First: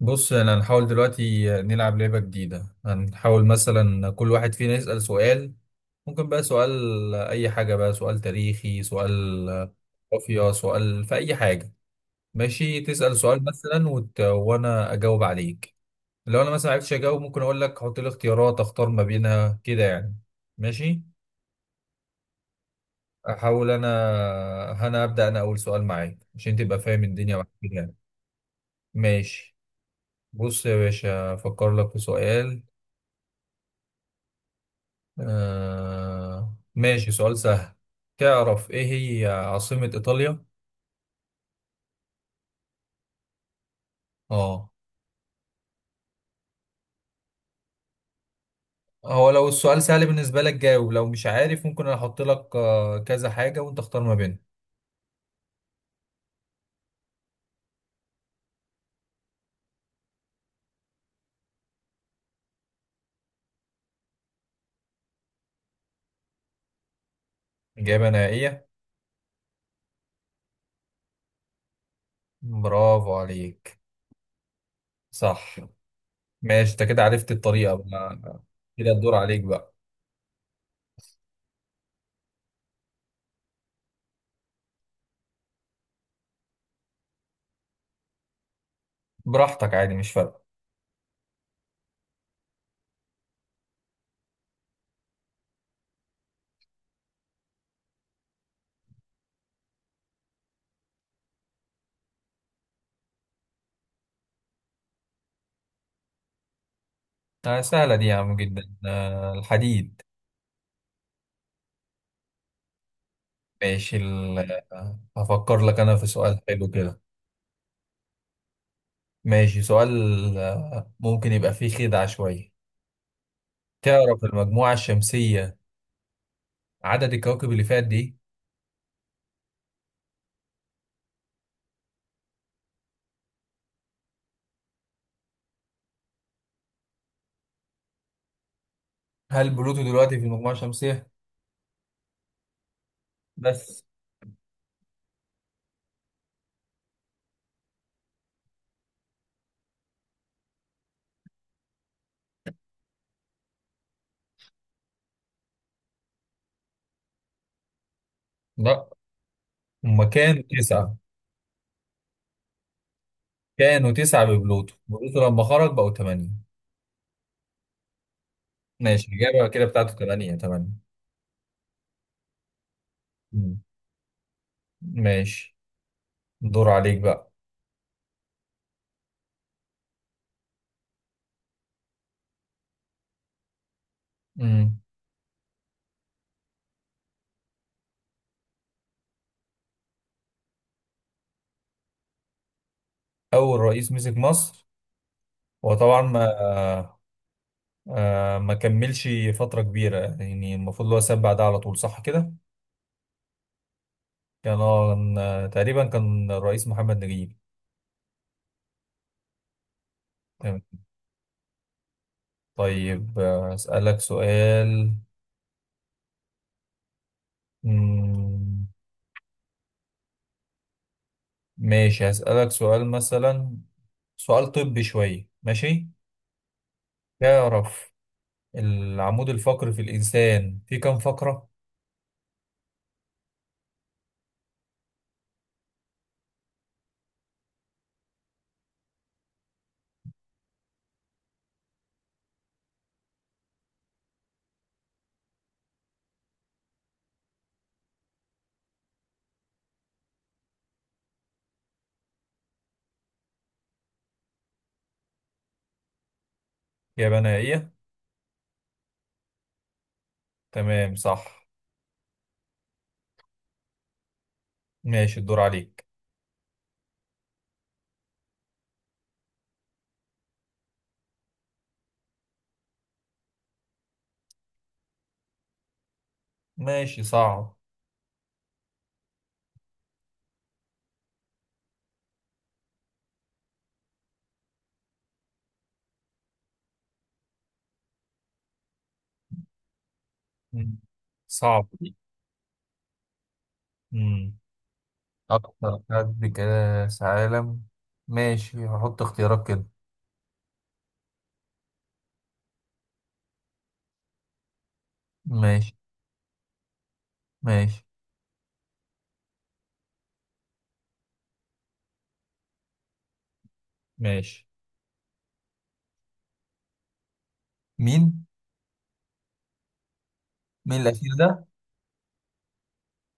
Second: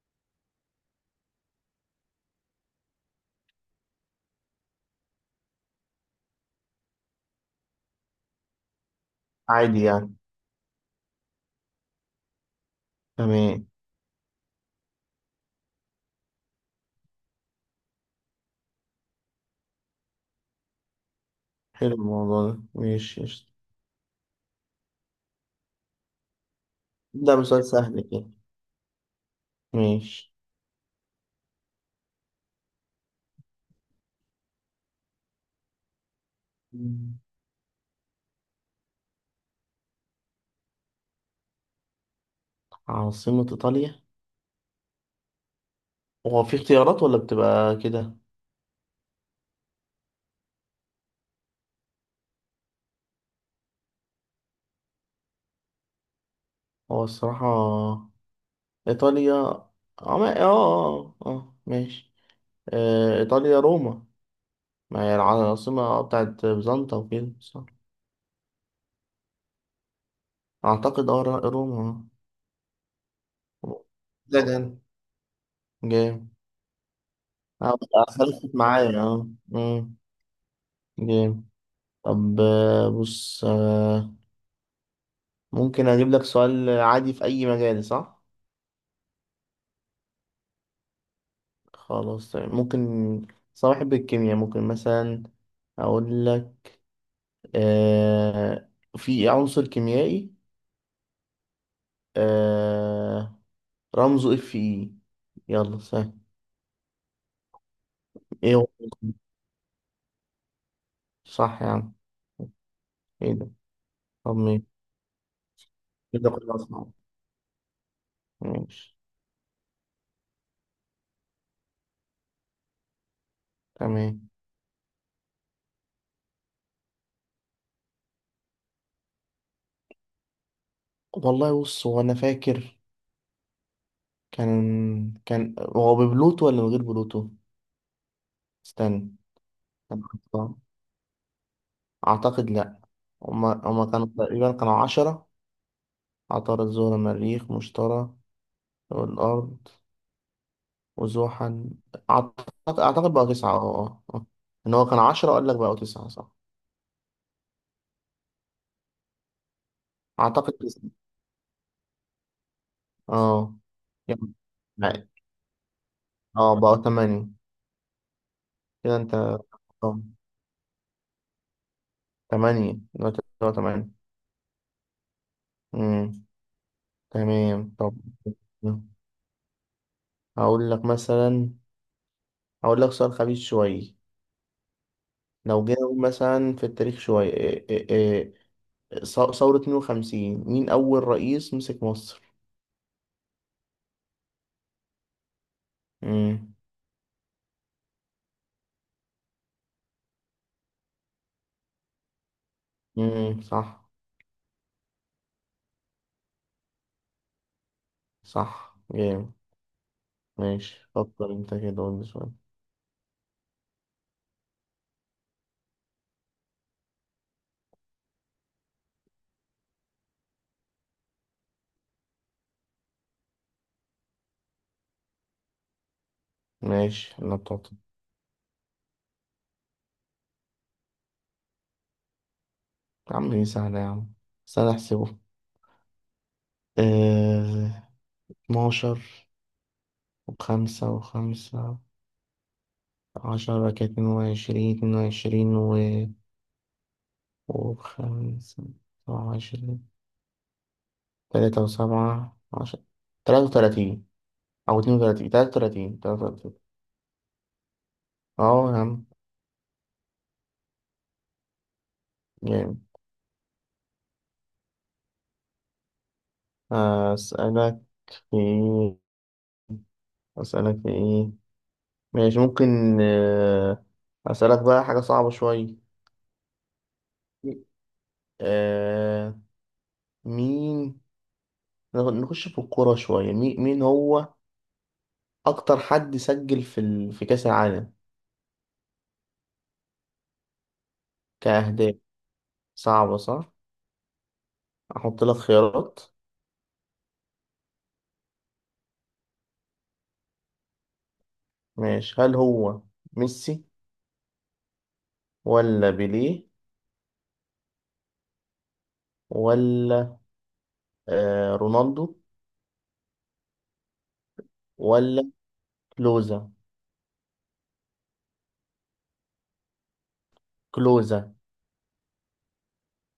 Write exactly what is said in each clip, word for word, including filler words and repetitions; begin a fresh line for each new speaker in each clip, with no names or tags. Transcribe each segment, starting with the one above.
بص انا هنحاول دلوقتي نلعب لعبة جديدة. هنحاول مثلا كل واحد فينا يسأل سؤال، ممكن بقى سؤال اي حاجة، بقى سؤال تاريخي، سؤال
عادي يعني،
جغرافيا، سؤال في اي حاجة. ماشي، تسأل سؤال
تمام،
مثلا وت... وانا اجاوب عليك. لو انا مثلا معرفتش اجاوب ممكن اقول لك حط لي اختيارات، اختار ما بينها كده يعني. ماشي
حلو الموضوع ده، ماشي قشطة.
احاول انا انا ابدأ انا اول سؤال معاك عشان تبقى فاهم الدنيا
ده
معاك
مثال
كده يعني.
سهل كده،
ماشي
ماشي.
بص يا باشا افكر لك في سؤال. آه ماشي
مم.
سؤال سهل. تعرف ايه هي عاصمة ايطاليا؟
عاصمة إيطاليا؟
اه.
هو في اختيارات ولا بتبقى كده؟
هو لو السؤال سهل بالنسبة لك جاوب، لو مش عارف ممكن انا احط لك آه، كذا حاجة وانت اختار ما بينهم.
هو الصراحة، إيطاليا، اه ما- اه اه آه، آه، ماشي، آه، إيطاليا روما. ما هي العاصمة آه، بتاعت بيزنطة وكده، صح؟
اجابة نهائية؟
أعتقد اه را- روما.
برافو عليك،
آه. ده جامد،
صح.
جامد.
ماشي انت كده عرفت
اه
الطريقة
بس
بقى.
خلصت
كده
معايا
الدور
اه
عليك بقى.
مم، جامد. طب، آه، بص، آه، ممكن اجيب لك سؤال عادي في اي مجال، صح؟
براحتك، عادي مش فارقة.
خلاص، طيب، ممكن. صاحب الكيمياء، ممكن مثلا اقول لك، آه في عنصر كيميائي، آه رمزه اف اي. يلا، سهل.
آه سهلة دي يا عم،
ايه
جدا.
هو؟
آه الحديد.
صح يا عم. ايه ده؟
ماشي
طب
ال-
مين؟
آه، هفكر لك انا في
كده
سؤال
كله
حلو
اصعب.
كده.
ماشي،
ماشي سؤال. آه، ممكن يبقى فيه خدعة شوية. تعرف
تمام.
المجموعة الشمسية عدد الكواكب اللي فيها قد إيه؟
والله، بص، هو انا فاكر كان كان هو ببلوتو ولا من غير بلوتو؟ استنى.
هل بلوتو دلوقتي في المجموعة الشمسية؟
أعتقد لأ. هما
بس.
هما كانوا تقريبا كانوا عشرة. عطارد، زهرة، مريخ، مشتري، والأرض، وزحل. أعتقد أعتقد بقى تسعة. اه اه آه. إن هو كان عشرة، أقول لك بقوا تسعة، صح؟
لا، هما كانوا
أعتقد تسعة.
تسعة،
اه
كانوا
يعني-
تسعة ببلوتو،
يعني-
بلوتو لما خرج بقوا تمانية.
اه بقوا تمانية. كده
ماشي،
أنت. اه
الإجابة كده بتاعته تمانية تمانية
تمانية دلوقتي، بقوا
مم.
تمانية.
ماشي،
أمم،
دور عليك بقى.
تمام. طب، هقول لك مثلا هقول لك سؤال خبيث شوية.
مم.
لو جينا نقول مثلا في التاريخ شوية، إيه، إيه، إيه، ص- ثورة اتنين وخمسين، مين أول رئيس مسك مصر؟
أول رئيس مسك مصر هو طبعا ما
مم.
آه ما كملش فترة كبيرة، يعني المفروض اللي هو ساب بعدها على طول، صح كده؟
مم. صح.
كان آه، تقريبا كان الرئيس محمد نجيب.
صح، جامد.
تمام.
ماشي، فكر انت كده، قول لي سؤال.
طيب آه، أسألك سؤال. مم، ماشي هسألك سؤال مثلا، سؤال طبي شوية، ماشي.
ماشي، انا بتعطي.
تعرف العمود الفقري في الإنسان فيه كام فقرة؟
يا عم، دي سهلة يا عم. استنى احسبه. اه... اتناشر وخمسة وخمسة، عشرة. كانت اتنين وعشرين، اتنين وعشرين و... وخمسة وعشرين. تلاتة وسبعة عشرة. تلاتة وتلاتين. أو اتنين وتلاتين، تلاتة وتلاتين، تلاتة وتلاتين.
يا بنائية،
اه يا عم،
تمام صح.
جامد.
ماشي الدور عليك.
آه، أسألك في إيه؟ أسألك في إيه. ماشي، ممكن. آه، أسألك بقى حاجة صعبة شوية.
ماشي، صعب.
آه، مين؟ نخ- نخش في الكورة شوية. مين مين هو أكتر حد سجل في ال... في كأس العالم،
مم، صعب
كأهداف؟
دي.
صعبة، صح؟
مم.
أحط لك
أكتر
خيارات.
حد كاس عالم. ماشي هحط اختيارات كده.
ماشي، هل هو ميسي،
ماشي.
ولا بيليه،
ماشي.
ولا آه رونالدو،
ماشي.
ولا كلوزا؟
مين؟ مين الأخير
كلوزا.
ده؟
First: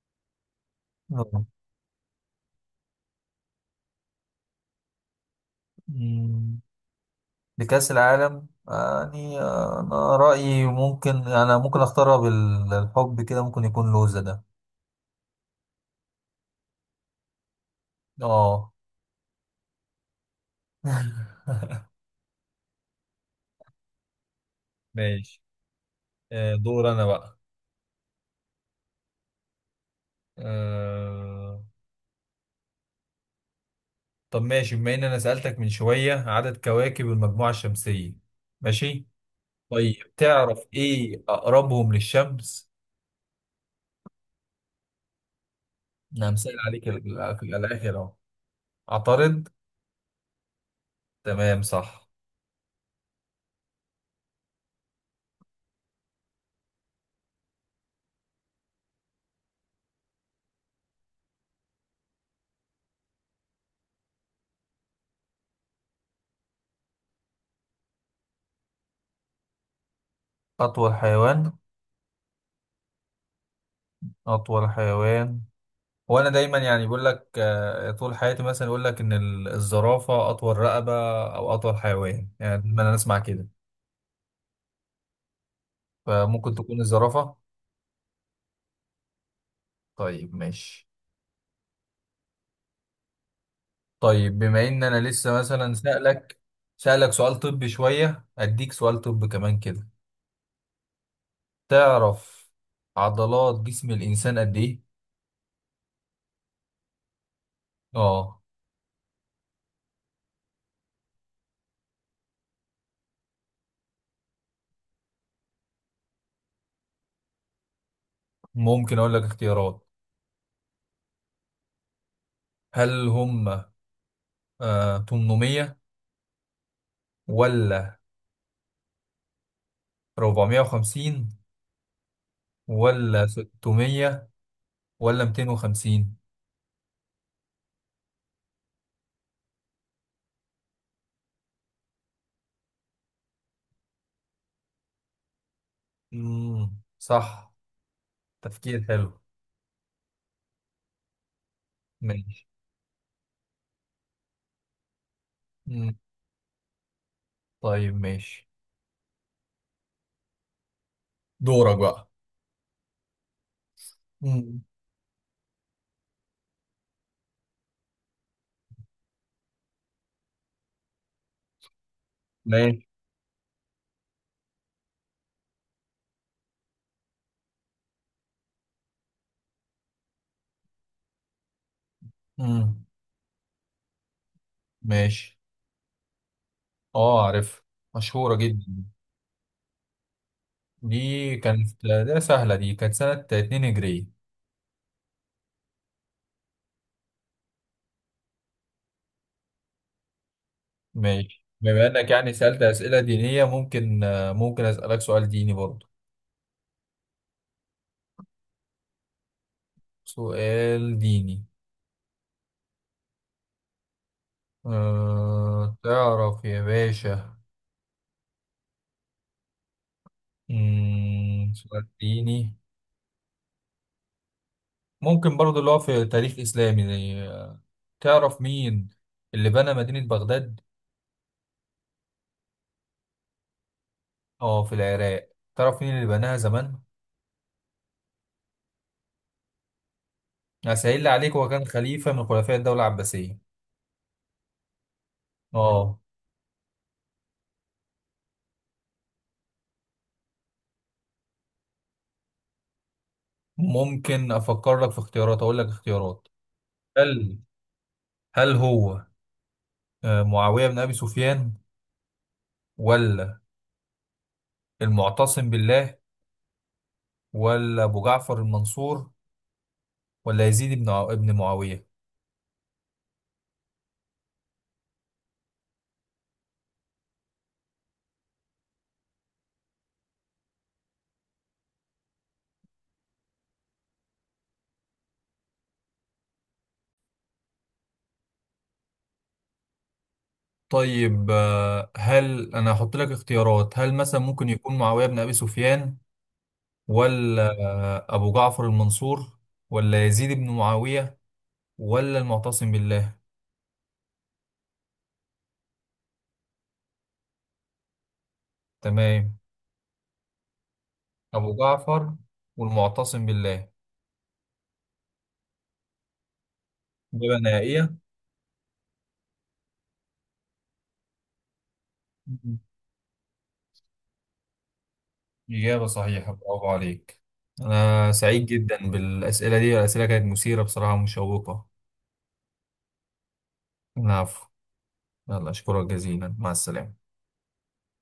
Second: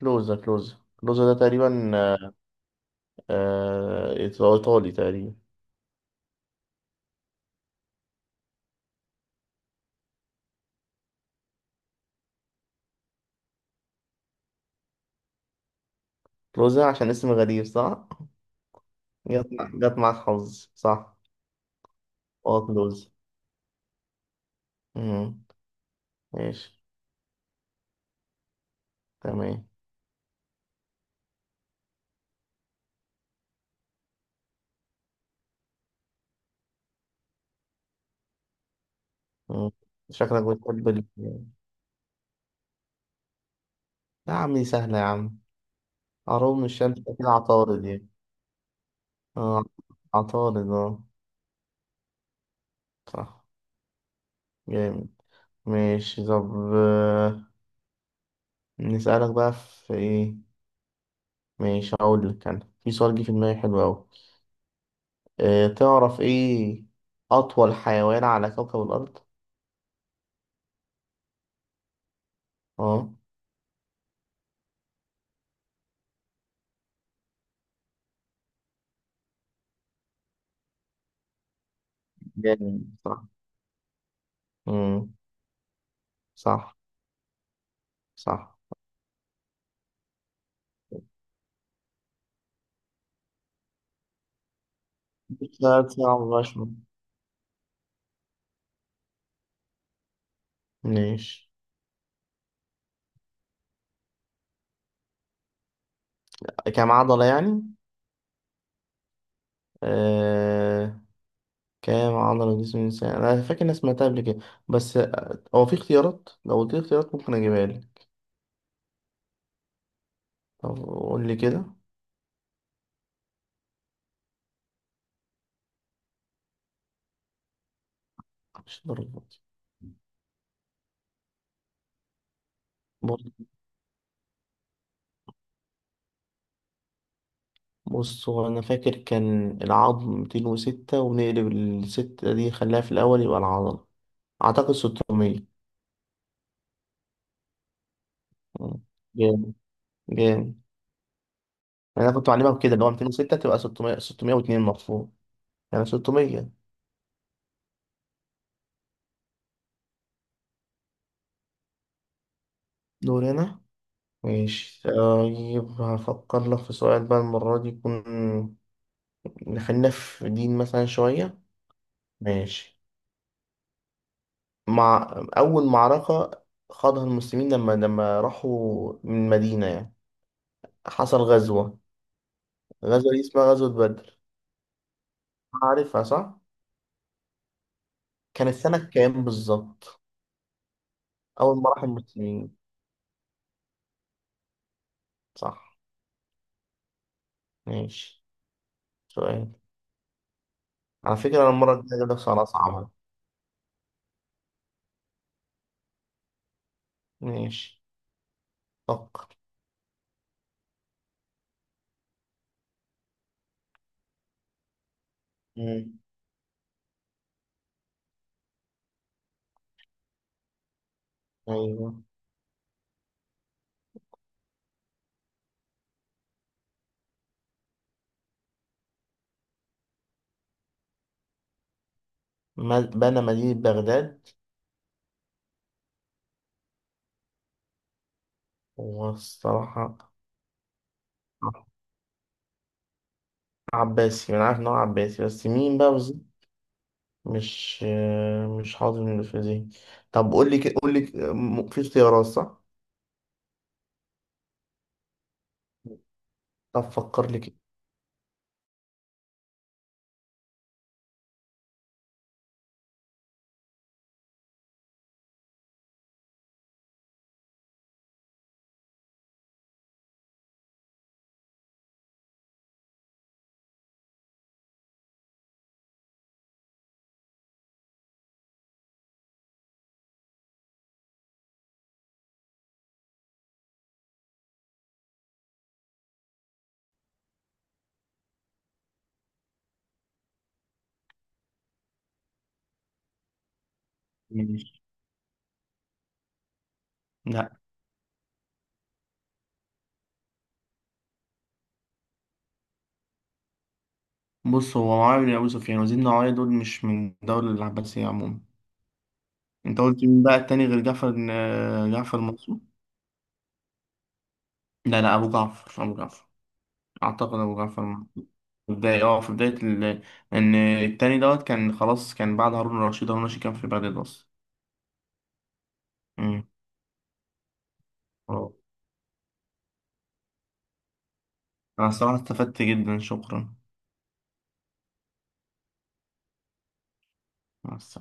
كلوزا، كلوزا، كلوزا ده
آه.
تقريبا، آه آه، إيطالي تقريبا.
مم. لكأس العالم يعني، آه، أنا رأيي، ممكن أنا ممكن أختارها بالحب كده، ممكن يكون لوزة ده.
كلوزة، عشان اسم غريب، صح؟
آه.
جت مع- جت معاك حظ، صح؟ اه كلوزة.
ماشي.
مم.
آه،
ماشي،
دور انا بقى.
تمام.
آه، طب ماشي، بما ان انا سألتك من شوية عدد كواكب المجموعة الشمسية، ماشي.
مم.
طيب
شكلك
تعرف
بتحب ال،
ايه اقربهم للشمس.
يا عم، دي سهلة يا عم.
انا مسأل
عروض من
عليك
الشمس،
ال-
أكيد
ال-
عطارد
الاخر
يعني.
اهو. عطارد.
اه عطارد. اه
تمام صح.
صح، جامد. ماشي، طب، آه، نسألك بقى في ايه؟ ماشي، هقول لك أنا في سؤال جه في دماغي حلو أوي. أه تعرف ايه أطول حيوان على كوكب الأرض؟
أطول حيوان.
اه
أطول حيوان. وانا دايما يعني بيقول لك، آه، طول حياتي مثلا، يقول لك ان ال- الزرافه اطول رقبه او اطول حيوان، يعني
جامد،
دايما انا اسمع
صح.
كده.
مم.
فممكن
صح،
تكون الزرافه.
صح.
طيب ماشي. طيب بما ان انا لسه مثلا
ثلاث ساعة
سألك
مبقاش.
سألك سؤال طبي شويه، اديك سؤال طب كمان كده.
ماشي،
تعرف عضلات جسم الانسان قد ايه؟
كام عضلة يعني؟
اه،
آه... كام عضلة جسم الإنسان؟ أنا فاكر إني سمعتها قبل كده، بس آه، هو في اختيارات؟ لو قلت لي اختيارات، ممكن أجيبها لك.
ممكن اقول لك اختيارات.
طب قول لي كده.
هل هم آه تمنمية، ولا
مش درجات.
أربعمية وخمسين، ولا
بص
ستمية، ولا ميتين وخمسين؟
بص، هو أنا فاكر كان العظم مئتين وستة، ونقلب الستة دي خلاها في الأول يبقى العضلة. أعتقد ستمية.
امم، صح.
مم.
تفكير حلو.
جامد، جامد. أنا كنت
ماشي.
معلمها بكده، اللي هو مئتين وستة تبقى ستمية، ستمية واتنين المفروض. يعني
امم.
ستمائة.
طيب ماشي، دورك بقى.
دول هنا.
امم.
ماشي، طيب، هفكر لك في سؤال بقى المرة دي، يكون خلينا في دين مثلا شوية. ماشي.
ماشي.
مع أول معركة خاضها المسلمين لما لما راحوا من مدينة يعني، حصل غزوة.
امم.
غزوة دي اسمها غزوة بدر.
ماشي.
عارفها صح؟
اه عارف، مشهورة
كانت سنة
جدا.
كام بالظبط؟
دي
أول ما راح
كانت، ده سهلة
المسلمين.
دي، كانت سنة اتنين هجري.
صح، ماشي. سؤال. على فكرة،
ماشي،
أنا المرة
بما
الجاية
انك
هجيب لك
يعني
سؤال
سألت
أصعب.
أسئلة دينية، ممكن آه، ممكن أسألك سؤال ديني برضه.
ماشي، فكر.
سؤال ديني. أه
مم.
تعرف يا باشا. مم. سؤال
أيوه.
ديني. ممكن برضو اللي هو في تاريخ إسلامي، زي آه، تعرف مين اللي بنى مدينة بغداد؟
ما- بنى مدينة بغداد.
اه في العراق، تعرف مين اللي بناها زمان؟
هو الصراحة،
هسهل عليك، هو كان خليفة من خلفاء الدولة العباسية.
عباسي. أنا عارف إن هو عباسي، بس مين بقى
اه،
بالظبط؟ مش مش حاضر من اللي في ذهني. طب قول لي كده، قول لي كده- م- في اختيارات، صح؟
ممكن أفكر لك في اختيارات، أقول لك اختيارات.
طب فكر
هل
لي كده.
هل هو آه، معاوية بن أبي سفيان، ولا المعتصم بالله، ولا أبو جعفر المنصور، ولا يزيد بن عو- ابن معاوية؟ طيب آه، هل انا هحط لك اختيارات، هل مثلا ممكن يكون
ماشي.
معاوية بن ابي سفيان،
لا.
ولا أبو جعفر المنصور، ولا يزيد بن معاوية، ولا المعتصم بالله؟
بص، هو معاوية بن أبي سفيان وزيد النوايا دول مش من الدولة العباسية عموما.
تمام.
أنت قلت مين بقى التاني، غير جعفر
أبو
بن-
جعفر
جعفر المنصور؟
والمعتصم بالله.
لا، لا، أبو جعفر، أبو جعفر.
إجابة
أعتقد أبو جعفر
نهائية؟
المنصور. في بداية اه في بداية ال... إن التاني دوت كان خلاص، كان بعد
مم.
هارون الرشيد. هارون الرشيد كان في بغداد أصلا.
إجابة صحيحة، برافو عليك. أنا سعيد
مم.
جدا بالأسئلة دي، الأسئلة كانت مثيرة بصراحة ومشوقة.
أنا الصراحة استفدت جدا، شكرا.
العفو. يلا أشكرك جزيلا، مع السلامة.
مع السلامة.